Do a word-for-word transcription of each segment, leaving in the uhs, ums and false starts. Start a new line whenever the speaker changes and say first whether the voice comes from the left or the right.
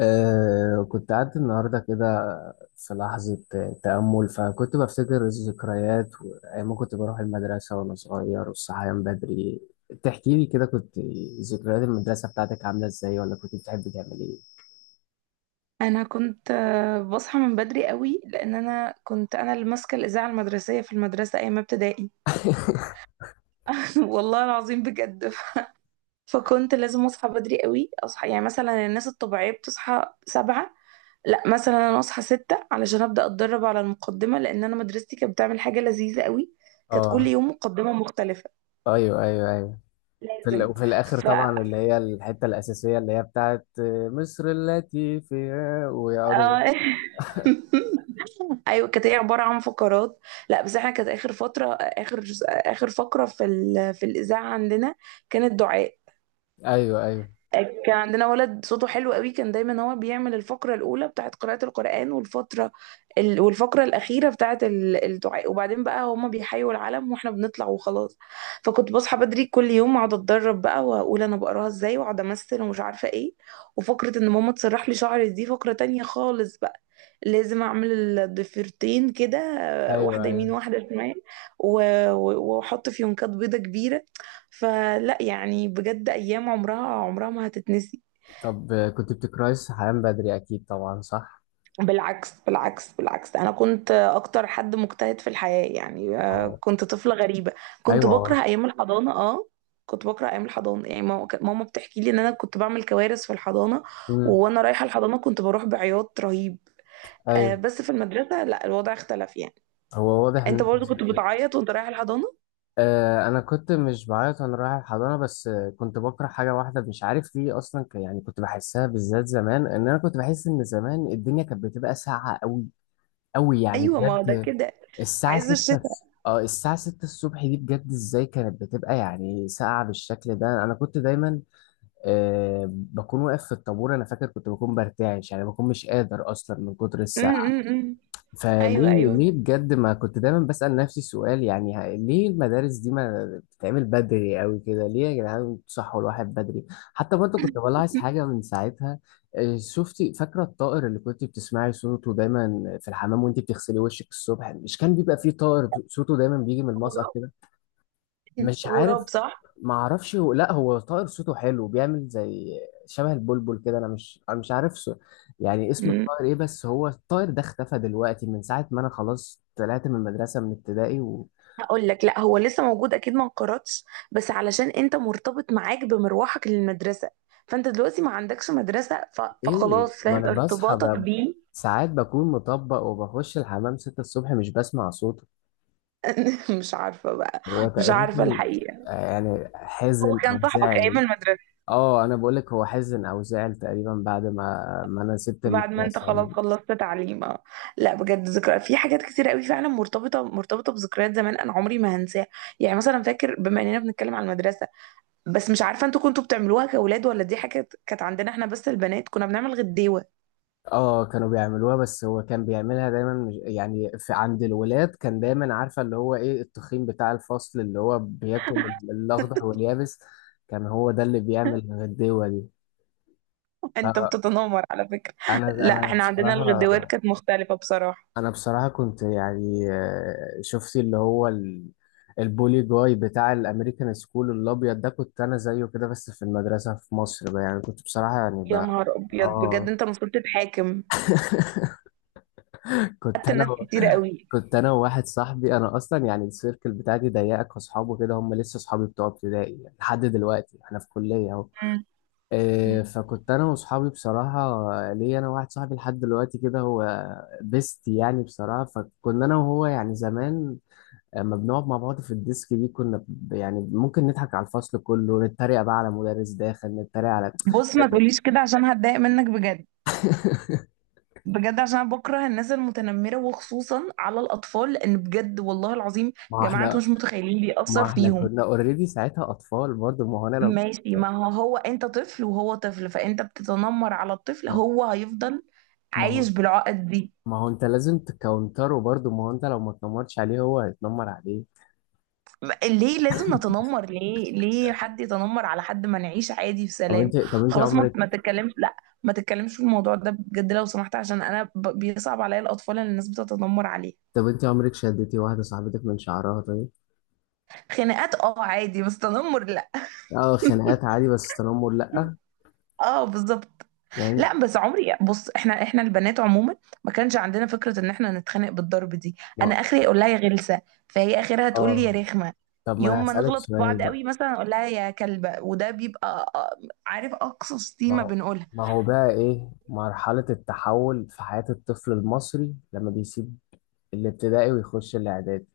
left: آه، كنت قاعد النهاردة كده في لحظة تأمل، فكنت بفتكر الذكريات وأيام ما كنت بروح المدرسة وأنا صغير والصحيان بدري. تحكي لي كده كنت ذكريات المدرسة بتاعتك عاملة إزاي، ولا كنت بتحب تعمل إيه؟
right: انا كنت آه، بصحى من بدري قوي لان انا كنت انا اللي ماسكه الاذاعه المدرسيه في المدرسه ايام ابتدائي. والله العظيم بجد. فكنت لازم اصحى بدري قوي، اصحى يعني مثلا الناس الطبيعيه بتصحى سبعة، لا مثلا انا اصحى ستة علشان ابدا اتدرب على المقدمه، لان انا مدرستي كانت بتعمل حاجه لذيذه قوي. كانت كل
left: آه،
right: يوم مقدمه مختلفه،
left: أيوه أيوه أيوه. في ال-
right: لازم.
left: وفي الآخر
right: ف
left: طبعا اللي هي الحتة الأساسية اللي هي بتاعت مصر التي فيها ويقعدوا.
right: آه.
left: بقى-
right: ايوه كانت هي عباره عن فقرات. لا بس احنا كانت اخر فتره، اخر اخر فقره في ال... في الاذاعه عندنا كانت دعاء.
left: أيوه أيوه
right: كان عندنا ولد صوته حلو قوي، كان دايما هو بيعمل الفقرة الأولى بتاعت قراءة القرآن، والفترة ال... والفقرة الأخيرة بتاعت ال- الدعاء، وبعدين بقى هما بيحيوا العلم واحنا بنطلع وخلاص. فكنت بصحى بدري كل يوم، أقعد أتدرب بقى وأقول أنا بقراها إزاي، وأقعد أمثل ومش عارفة إيه. وفقرة إن ماما تسرح لي شعري دي فقرة تانية خالص بقى، لازم أعمل الضفيرتين كده،
left: أيوه
right: واحدة يمين
left: أيوه.
right: واحدة شمال، و- و- وأحط فيونكات بيضة كبيرة. فلا يعني بجد، ايام عمرها عمرها ما هتتنسي.
left: طب كنت بتكرهي الصحيان بدري، أكيد طبعا صح؟
right: بالعكس بالعكس بالعكس، انا كنت اكتر حد مجتهد في الحياة يعني. آه،
left: آه،
right: كنت طفلة غريبة، كنت بكره
left: أيوه.
right: ايام الحضانة. اه، كنت بكره ايام الحضانة يعني، ماما كانت- ماما بتحكي لي ان انا كنت بعمل كوارث في الحضانة.
left: مم.
right: وانا رايحة الحضانة كنت بروح بعياط رهيب. آه،
left: ايوه.
right: بس في المدرسة لا الوضع اختلف يعني.
left: هو واضح ان.
right: انت برضو كنت بتعيط وانت رايح الحضانة؟
left: آه، انا كنت مش بعيط وانا رايح الحضانه، بس آه، كنت بكره حاجه واحده، مش عارف ليه اصلا، ك- يعني كنت بحسها بالذات زمان، ان انا كنت بحس ان زمان الدنيا كانت بتبقى ساقعه قوي قوي، يعني
right: ايوه، ما هو ده
left: بجد.
right: كده،
left: الساعه
right: عايز
left: 6
right: الشتاء.
left: اه الساعه ستة الصبح دي بجد ازاي كانت بتبقى يعني ساقعه بالشكل ده، انا كنت دايما آه بكون واقف في الطابور. انا فاكر كنت بكون برتعش، يعني بكون مش قادر اصلا من كتر
right: م-
left: الساعه.
right: م- م. ايوه
left: فليه،
right: ايوه.
left: ليه بجد، ما كنت دايما بسأل نفسي السؤال، يعني ه- ليه المدارس دي ما بتتعمل بدري قوي كده، ليه يا جدعان بتصحوا الواحد بدري؟ حتى برضه كنت بلاحظ حاجة من ساعتها. آه، شفتي فاكرة الطائر اللي كنت بتسمعي صوته دايما في الحمام وانت بتغسلي وشك الصبح؟ مش كان بيبقى فيه طائر صوته دايما بيجي من المسقط
right: غراب.
left: كده؟ مش عارف
right: غراب صح.
left: ما اعرفش هو، لا هو طائر صوته حلو بيعمل زي شبه البلبل كده، انا مش انا مش عارف سو- يعني اسم
right: مم.
left: الطائر ايه. بس هو الطائر ده اختفى دلوقتي من ساعة ما انا خلاص طلعت من المدرسة من ابتدائي و.
right: هقول لك، لا هو لسه موجود اكيد ما انقرضش، بس علشان انت مرتبط، معاك بمروحك للمدرسه، فانت دلوقتي ما عندكش مدرسه ف...
left: ايه،
right: فخلاص،
left: ما
right: فاهم
left: انا بصحى
right: ارتباطك
left: ب...
right: بيه.
left: ساعات بكون مطبق وبخش الحمام ستة الصبح، مش بسمع صوته.
right: مش عارفه بقى،
left: هو
right: مش عارفه
left: تقريبا
right: الحقيقه.
left: آه، يعني
right: هو
left: حزن
right: كان
left: او
right: صاحبك
left: زعل.
right: ايام المدرسه،
left: اه، انا بقولك هو حزن او زعل تقريبا بعد ما ما انا سبت
right: بعد ما انت
left: المدرسة
right: خلاص
left: يعني.
right: خلصت تعليم. آه. لا بجد ذكرى في حاجات كتير قوي فعلا، مرتبطه مرتبطه بذكريات زمان انا عمري ما هنساها. يعني مثلا فاكر، بما اننا بنتكلم عن المدرسه، بس مش عارفه انتوا كنتوا بتعملوها كاولاد ولا دي حاجه كانت عندنا احنا بس البنات، كنا بنعمل غديوه.
left: اه كانوا بيعملوها، بس هو كان بيعملها دايما مش- يعني في عند الولاد، كان دايما عارفه اللي هو ايه، التخين بتاع الفصل اللي هو بياكل الاخضر واليابس، كان هو ده اللي بيعمل الغديوه دي.
right: انت
left: فانا،
right: بتتنمر على فكرة. لا،
left: انا
right: احنا عندنا
left: بصراحه
right: الغدوات كانت مختلفة بصراحة.
left: انا بصراحه كنت يعني آه، شفت اللي هو ال- البولي جاي بتاع الامريكان سكول الابيض ده، كنت انا زيه كده بس في المدرسه في مصر بقى، يعني كنت بصراحه يعني
right: يا
left: بقى.
right: نهار ابيض بجد
left: اه،
right: انت المفروض تتحاكم،
left: كنت
right: حتى
left: انا
right: ناس
left: و...
right: كتير قوي.
left: كنت انا وواحد صاحبي. انا اصلا يعني السيركل بتاعتي ضيقه، كاصحابه كده هم لسه اصحابي بتوع ابتدائي، يعني لحد دلوقتي احنا في كليه اهو.
right: مم.
left: إيه،
right: مم.
left: فكنت انا واصحابي بصراحه، ليا انا واحد صاحبي لحد دلوقتي كده، هو بيست يعني، بصراحه. فكنا انا وهو يعني زمان لما بنقعد مع بعض في الديسك دي، كنا ب- يعني ممكن نضحك على الفصل كله، نتريق بقى على مدرس داخل، نتريق على
right: بص ما تقوليش كده عشان هتضايق منك بجد. بجد عشان انا بكره الناس المتنمرة وخصوصا على الاطفال، لان بجد والله العظيم يا
left: ما هو
right: جماعة، انتوا
left: احنا
right: مش متخيلين
left: ما
right: بيأثر
left: هو احنا
right: فيهم.
left: كنا اوريدي ساعتها اطفال برضه، ما هو انا لو
right: ماشي، ما هو هو انت طفل وهو طفل، فانت بتتنمر على الطفل،
left: ما
right: هو هيفضل
left: ما هو
right: عايش بالعقد دي.
left: ما هو انت لازم تكونتره برضه، ما هو انت لو ما تنمرتش عليه هو هيتنمر عليه.
right: ليه لازم نتنمر؟ ليه؟ ليه حد يتنمر على حد؟ ما نعيش عادي في
left: طب
right: سلام.
left: انت طب انت
right: خلاص ما
left: عمرك
right: ما تتكلمش، لا ما تتكلمش في الموضوع ده بجد لو سمحت، عشان انا ب- بيصعب عليا الاطفال اللي الناس بتتنمر عليه.
left: طب انت عمرك شدتي واحده صاحبتك من شعرها طيب؟
right: خناقات اه عادي، بس تنمر لا.
left: اه، خناقات عادي، بس تنمر لا.
right: اه بالظبط.
left: يعني
right: لا بس عمري، بص احنا، احنا البنات عموما ما كانش عندنا فكرة ان احنا نتخانق بالضرب دي. انا
left: ما
right: اخري اقول لها يا غلسة، فهي اخرها تقول لي يا
left: اه
right: رخمة.
left: طب ما انا
right: يوم ما
left: هسألك
right: نغلط في
left: سؤال
right: بعض
left: بقى.
right: قوي مثلا اقول لها يا كلبة، وده بيبقى آه، عارف، اقصى
left: ما
right: شتيمة
left: هو
right: بنقولها.
left: ما هو بقى ايه مرحله التحول في حياه الطفل المصري لما بيسيب الابتدائي ويخش الاعدادي؟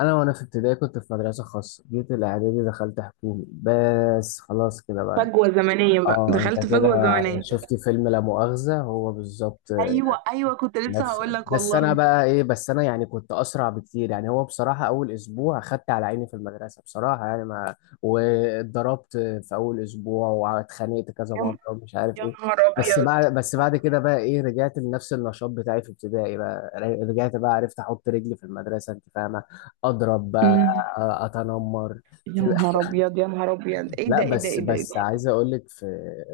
left: انا وانا في ابتدائي كنت في مدرسه خاصه، جيت الاعدادي دخلت حكومي، بس خلاص كده بقى.
right: فجوة زمنية بقى،
left: اه
right: دخلت
left: انت كده
right: فجوة زمنية.
left: شفت فيلم لا مؤاخذة، هو بالظبط
right: ايوه ايوه كنت لسه
left: نفس.
right: هقول لك
left: بس انا
right: والله.
left: بقى ايه، بس انا يعني كنت اسرع بكتير. يعني هو بصراحة اول اسبوع اخدت على عيني في المدرسة بصراحة، يعني ما واتضربت في اول اسبوع واتخانقت كذا مرة
right: يا
left: ومش عارف
right: يا
left: ايه.
right: نهار
left: بس
right: ابيض.
left: بعد بس بعد كده بقى ايه، رجعت لنفس النشاط بتاعي في ابتدائي بقى، ر- رجعت بقى، عرفت احط رجلي في المدرسة، انت فاهمة، اضرب بقى،
right: أمم.
left: اتنمر.
right: يا نهار ابيض يا نهار ابيض، ايه
left: لا
right: ده ايه ده
left: بس
right: ايه ده ايه ده.
left: بس عايز اقول لك، في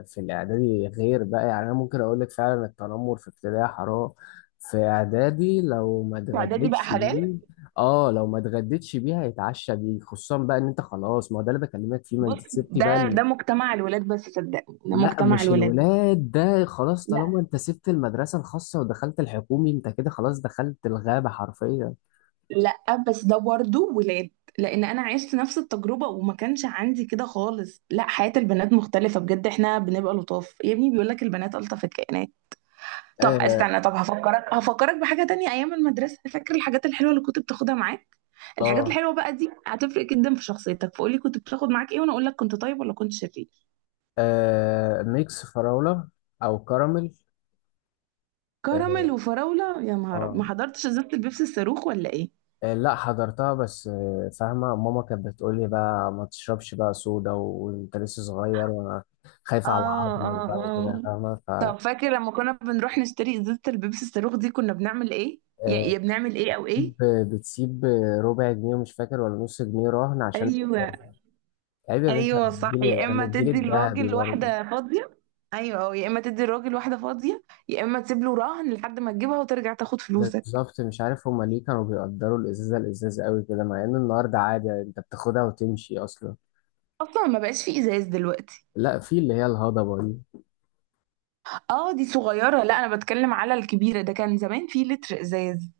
left: في الاعدادي غير بقى، يعني انا ممكن اقول لك فعلا التنمر في ابتدائي حرام، في اعدادي لو ما
right: اعدادي بقى
left: اتغديتش
right: حلال.
left: بيه، اه لو ما اتغديتش بيه هيتعشى بيه، خصوصا بقى ان انت خلاص، ما هو ده اللي بكلمك فيه، ما انت
right: بص
left: سبتي بقى
right: ده
left: ال...
right: ده مجتمع الولاد، بس صدقني ده
left: لا
right: مجتمع
left: مش
right: الولاد.
left: الولاد، ده خلاص
right: لا
left: طالما انت سبت المدرسة الخاصة ودخلت الحكومي انت كده خلاص دخلت الغابة حرفيا.
right: لا، بس ده برضه ولاد، لان انا عشت نفس التجربه وما كانش عندي كده خالص. لا، حياه البنات مختلفه بجد، احنا بنبقى لطاف، يا ابني بيقول لك البنات الطف الكائنات. طب
left: اه.
right: استنى، طب هفكرك، هفكرك بحاجة تانية. أيام المدرسة، فاكر الحاجات الحلوة اللي كنت بتاخدها معاك؟ الحاجات
left: اه،
right: الحلوة بقى دي هتفرق جدا في شخصيتك، فقولي كنت بتاخد معاك إيه وأنا أقول لك كنت طيب ولا كنت شرير.
left: آه ميكس فراولة، او كراميل.
right: كراميل
left: اه.
right: وفراولة يا نهار أبيض. ما
left: آه.
right: حضرتش إزازة البيبسي الصاروخ ولا إيه؟
left: آه، لا حضرتها، بس آه، فاهمة ماما كانت بتقولي بقى ما تشربش بقى صودا وانت لسه صغير، وانا
right: اه
left: خايفة على عظمك
right: اه
left: بقى وكده،
right: اه.
left: فاهمة. ف
right: طب فاكر لما كنا بنروح نشتري إزازة البيبسي الصاروخ دي كنا بنعمل إيه؟ يا
left: آه،
right: يا بنعمل إيه أو
left: بتسيب
right: إيه؟
left: بتسيب ربع جنيه، ومش فاكر ولا نص جنيه رهن عشان
right: ايوه
left: الإزازة. عيب يا بنت، انا
right: ايوه
left: من
right: صح،
left: الجيل
right: يا
left: انا من
right: اما
left: الجيل
right: تدي
left: الذهبي
right: الراجل
left: برضه.
right: واحده فاضيه. ايوه، أو يا اما تدي الراجل واحده فاضيه، يا اما تسيب له رهن لحد ما تجيبها وترجع تاخد
left: ده
right: فلوسك.
left: بالظبط، مش عارف هما ليه كانوا بيقدروا الازازة، الازازة قوي كده، مع ان النهارده عادي يعني، انت بتاخدها وتمشي اصلا.
right: اصلا ما بقاش في ازاز دلوقتي.
left: لا، في اللي هي الهضبة دي.
right: اه دي صغيره، لا انا بتكلم على الكبيره، ده كان زمان في لتر ازاز.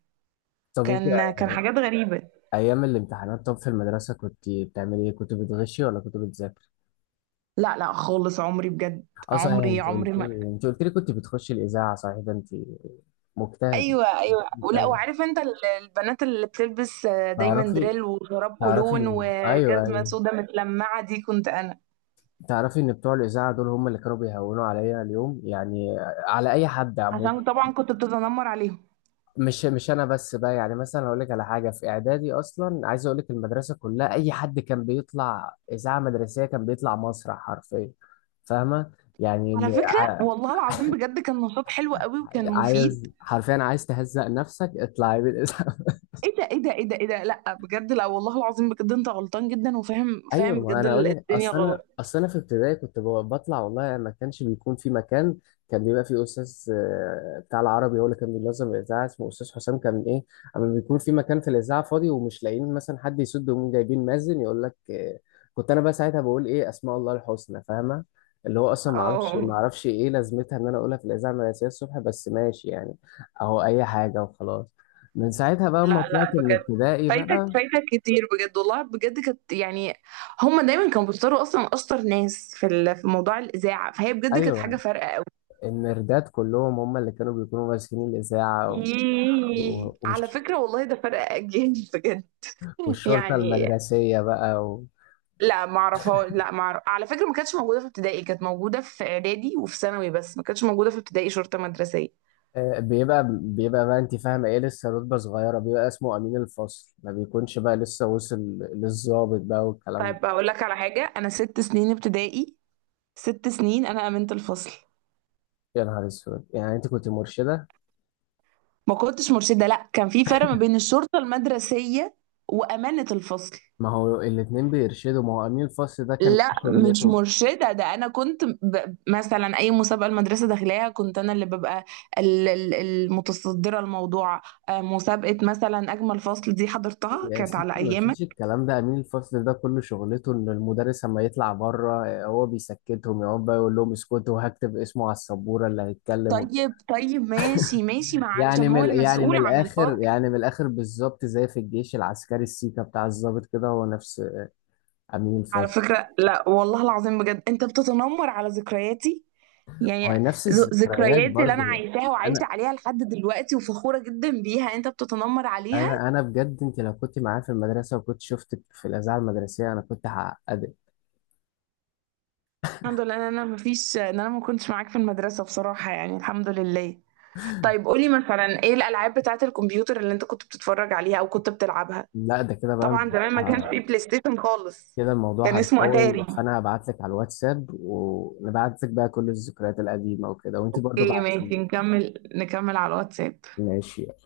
left: طب انت
right: كان كان حاجات غريبه.
left: ايام الامتحانات، طب في المدرسه كنت بتعملي ايه، كنت بتغشي ولا كنت بتذاكر؟
right: لا لا خالص، عمري بجد،
left: اه صحيح،
right: عمري
left: انت قلت
right: عمري ما.
left: لي انت قلت لي كنت بتخشي الاذاعه، صحيح ده انت مجتهد.
right: ايوه ايوه ولا،
left: ايوه
right: وعارف انت ال- البنات اللي بتلبس آه، دايما
left: تعرفي
right: دريل وشراب
left: تعرفي
right: كولون
left: إن- ايوه
right: وجزمه
left: ايوه،
right: سودا متلمعه دي، كنت انا.
left: تعرفي ان بتوع الاذاعه دول هم اللي كانوا بيهونوا عليا اليوم، يعني على اي حد عموما.
right: عشان طبعا كنت بتتنمر عليهم.
left: مش مش انا بس بقى، يعني مثلا هقول لك على حاجه، في اعدادي اصلا عايز اقول لك المدرسه كلها، اي حد كان بيطلع اذاعه مدرسيه كان بيطلع مسرح حرفيا، فاهمه يعني،
right: على فكرة والله العظيم بجد كان نشاط حلو قوي وكان مفيد.
left: عايز حرفيا عايز تهزق نفسك اطلعي بالاسم.
right: ايه ده ايه ده ايه ده ايه ده، لا بجد، لا والله العظيم بجد انت غلطان جدا، وفاهم فاهم
left: ايوه، ما
right: بجد
left: انا
right: ال-
left: اقول لك،
right: الدنيا
left: اصل انا
right: غلط.
left: اصل انا في ابتدائي كنت ب- بطلع، والله ما كانش بيكون في مكان، كان بيبقى في استاذ آه، بتاع العربي هو اللي كان بينظم الاذاعه، اسمه استاذ حسام، كان ايه اما بيكون في مكان في الاذاعه فاضي ومش لاقيين مثلا حد يسد، ومين جايبين مأذن يقول لك آه، كنت انا بقى ساعتها بقول ايه اسماء الله الحسنى، فاهمه. اللي هو اصلا ما اعرفش ما
right: اه.
left: اعرفش ايه لازمتها ان انا اقولها في الاذاعه المدرسيه الصبح، بس ماشي يعني، اهو اي حاجه وخلاص. من ساعتها بقى ما
right: لا لا
left: طلعت من
right: بجد،
left: ابتدائي
right: فايتك
left: بقى.
right: فايتك كتير بجد والله، بجد كانت يعني، هم دايما كانوا بيختاروا اصلا اشطر ناس في ال- في موضوع الاذاعة، فهي بجد كانت حاجة
left: ايوه،
right: فارقة قوي.
left: المردات كلهم هم اللي كانوا بيكونوا ماسكين الإذاعة، و-
right: ياه.
left: و-
right: على
left: والش-
right: فكرة والله ده فرق اجيال. بجد
left: والشرطة
right: يعني.
left: المدرسية بقى و.
right: لا ما اعرفها، لا ما أعرف. على فكره ما كانتش موجوده في ابتدائي، كانت موجوده في اعدادي وفي ثانوي، بس ما كانتش موجوده في ابتدائي شرطه مدرسيه.
left: آه، بيبقى بيبقى بقى انت فاهمة ايه، لسه رتبة صغيرة بيبقى اسمه أمين الفصل، ما بيكونش بقى لسه وصل للضابط بقى والكلام ده.
right: طيب هقول لك على حاجه، انا ست سنين ابتدائي، ست سنين انا امينه الفصل.
left: يا نهار اسود، يعني انت كنت مرشدة؟
right: ما كنتش مرشده، لا كان في فرق ما بين الشرطه المدرسيه وامانه الفصل.
left: ما هو الاتنين بيرشدوا، ما هو أمين الفصل ده كان إيه
right: لا مش
left: شغلته؟
right: مرشدة، ده أنا كنت ب... مثلا أي مسابقة المدرسة داخلاها كنت أنا اللي ببقى ال- ال- المتصدرة الموضوع. آه، مسابقة مثلا أجمل فصل دي حضرتها
left: يا
right: كانت على
left: ستي ما
right: أيام.
left: فيش الكلام ده، امين الفصل ده كل شغلته ان المدرس اما يطلع بره آه، هو بيسكتهم، يقعد بقى يقول لهم اسكتوا وهكتب اسمه على السبوره اللي هيتكلم، وب.
right: طيب طيب ماشي ماشي، ما
left: يعني
right: علشان هو
left: من يعني من
right: المسؤول عن
left: الاخر
right: الفصل.
left: يعني من الاخر بالظبط، زي في الجيش العسكري السيكا بتاع الضابط كده، هو نفس امين
right: على
left: الفصل،
right: فكرة لا والله العظيم بجد انت بتتنمر على ذكرياتي
left: هو
right: يعني.
left: نفس
right: ذ-
left: الذكريات
right: ذكرياتي اللي انا
left: برضه.
right: عايشاها وعايشة
left: انا
right: عليها لحد دلوقتي وفخورة جدا بيها، انت بتتنمر عليها.
left: انا انا بجد، انت لو كنت معايا في المدرسه وكنت شفتك في الاذاعه المدرسيه انا كنت هعقدك.
right: الحمد لله ان انا مفيش، ان انا ما كنتش معاك في المدرسة بصراحة يعني الحمد لله. طيب قولي مثلا ايه الالعاب بتاعة الكمبيوتر اللي انت كنت بتتفرج عليها او كنت بتلعبها؟
left: لا ده كده بقى
right: طبعا زمان ما كانش فيه بلاي ستيشن خالص،
left: كده
right: كان
left: الموضوع
right: اسمه
left: هيطول،
right: اتاري.
left: فانا هبعت لك على الواتساب ونبعت لك بقى كل الذكريات القديمه وكده، وانتي برضو
right: اوكي ماشي،
left: بعتيلي.
right: نكمل نكمل على الواتساب.
left: ماشي.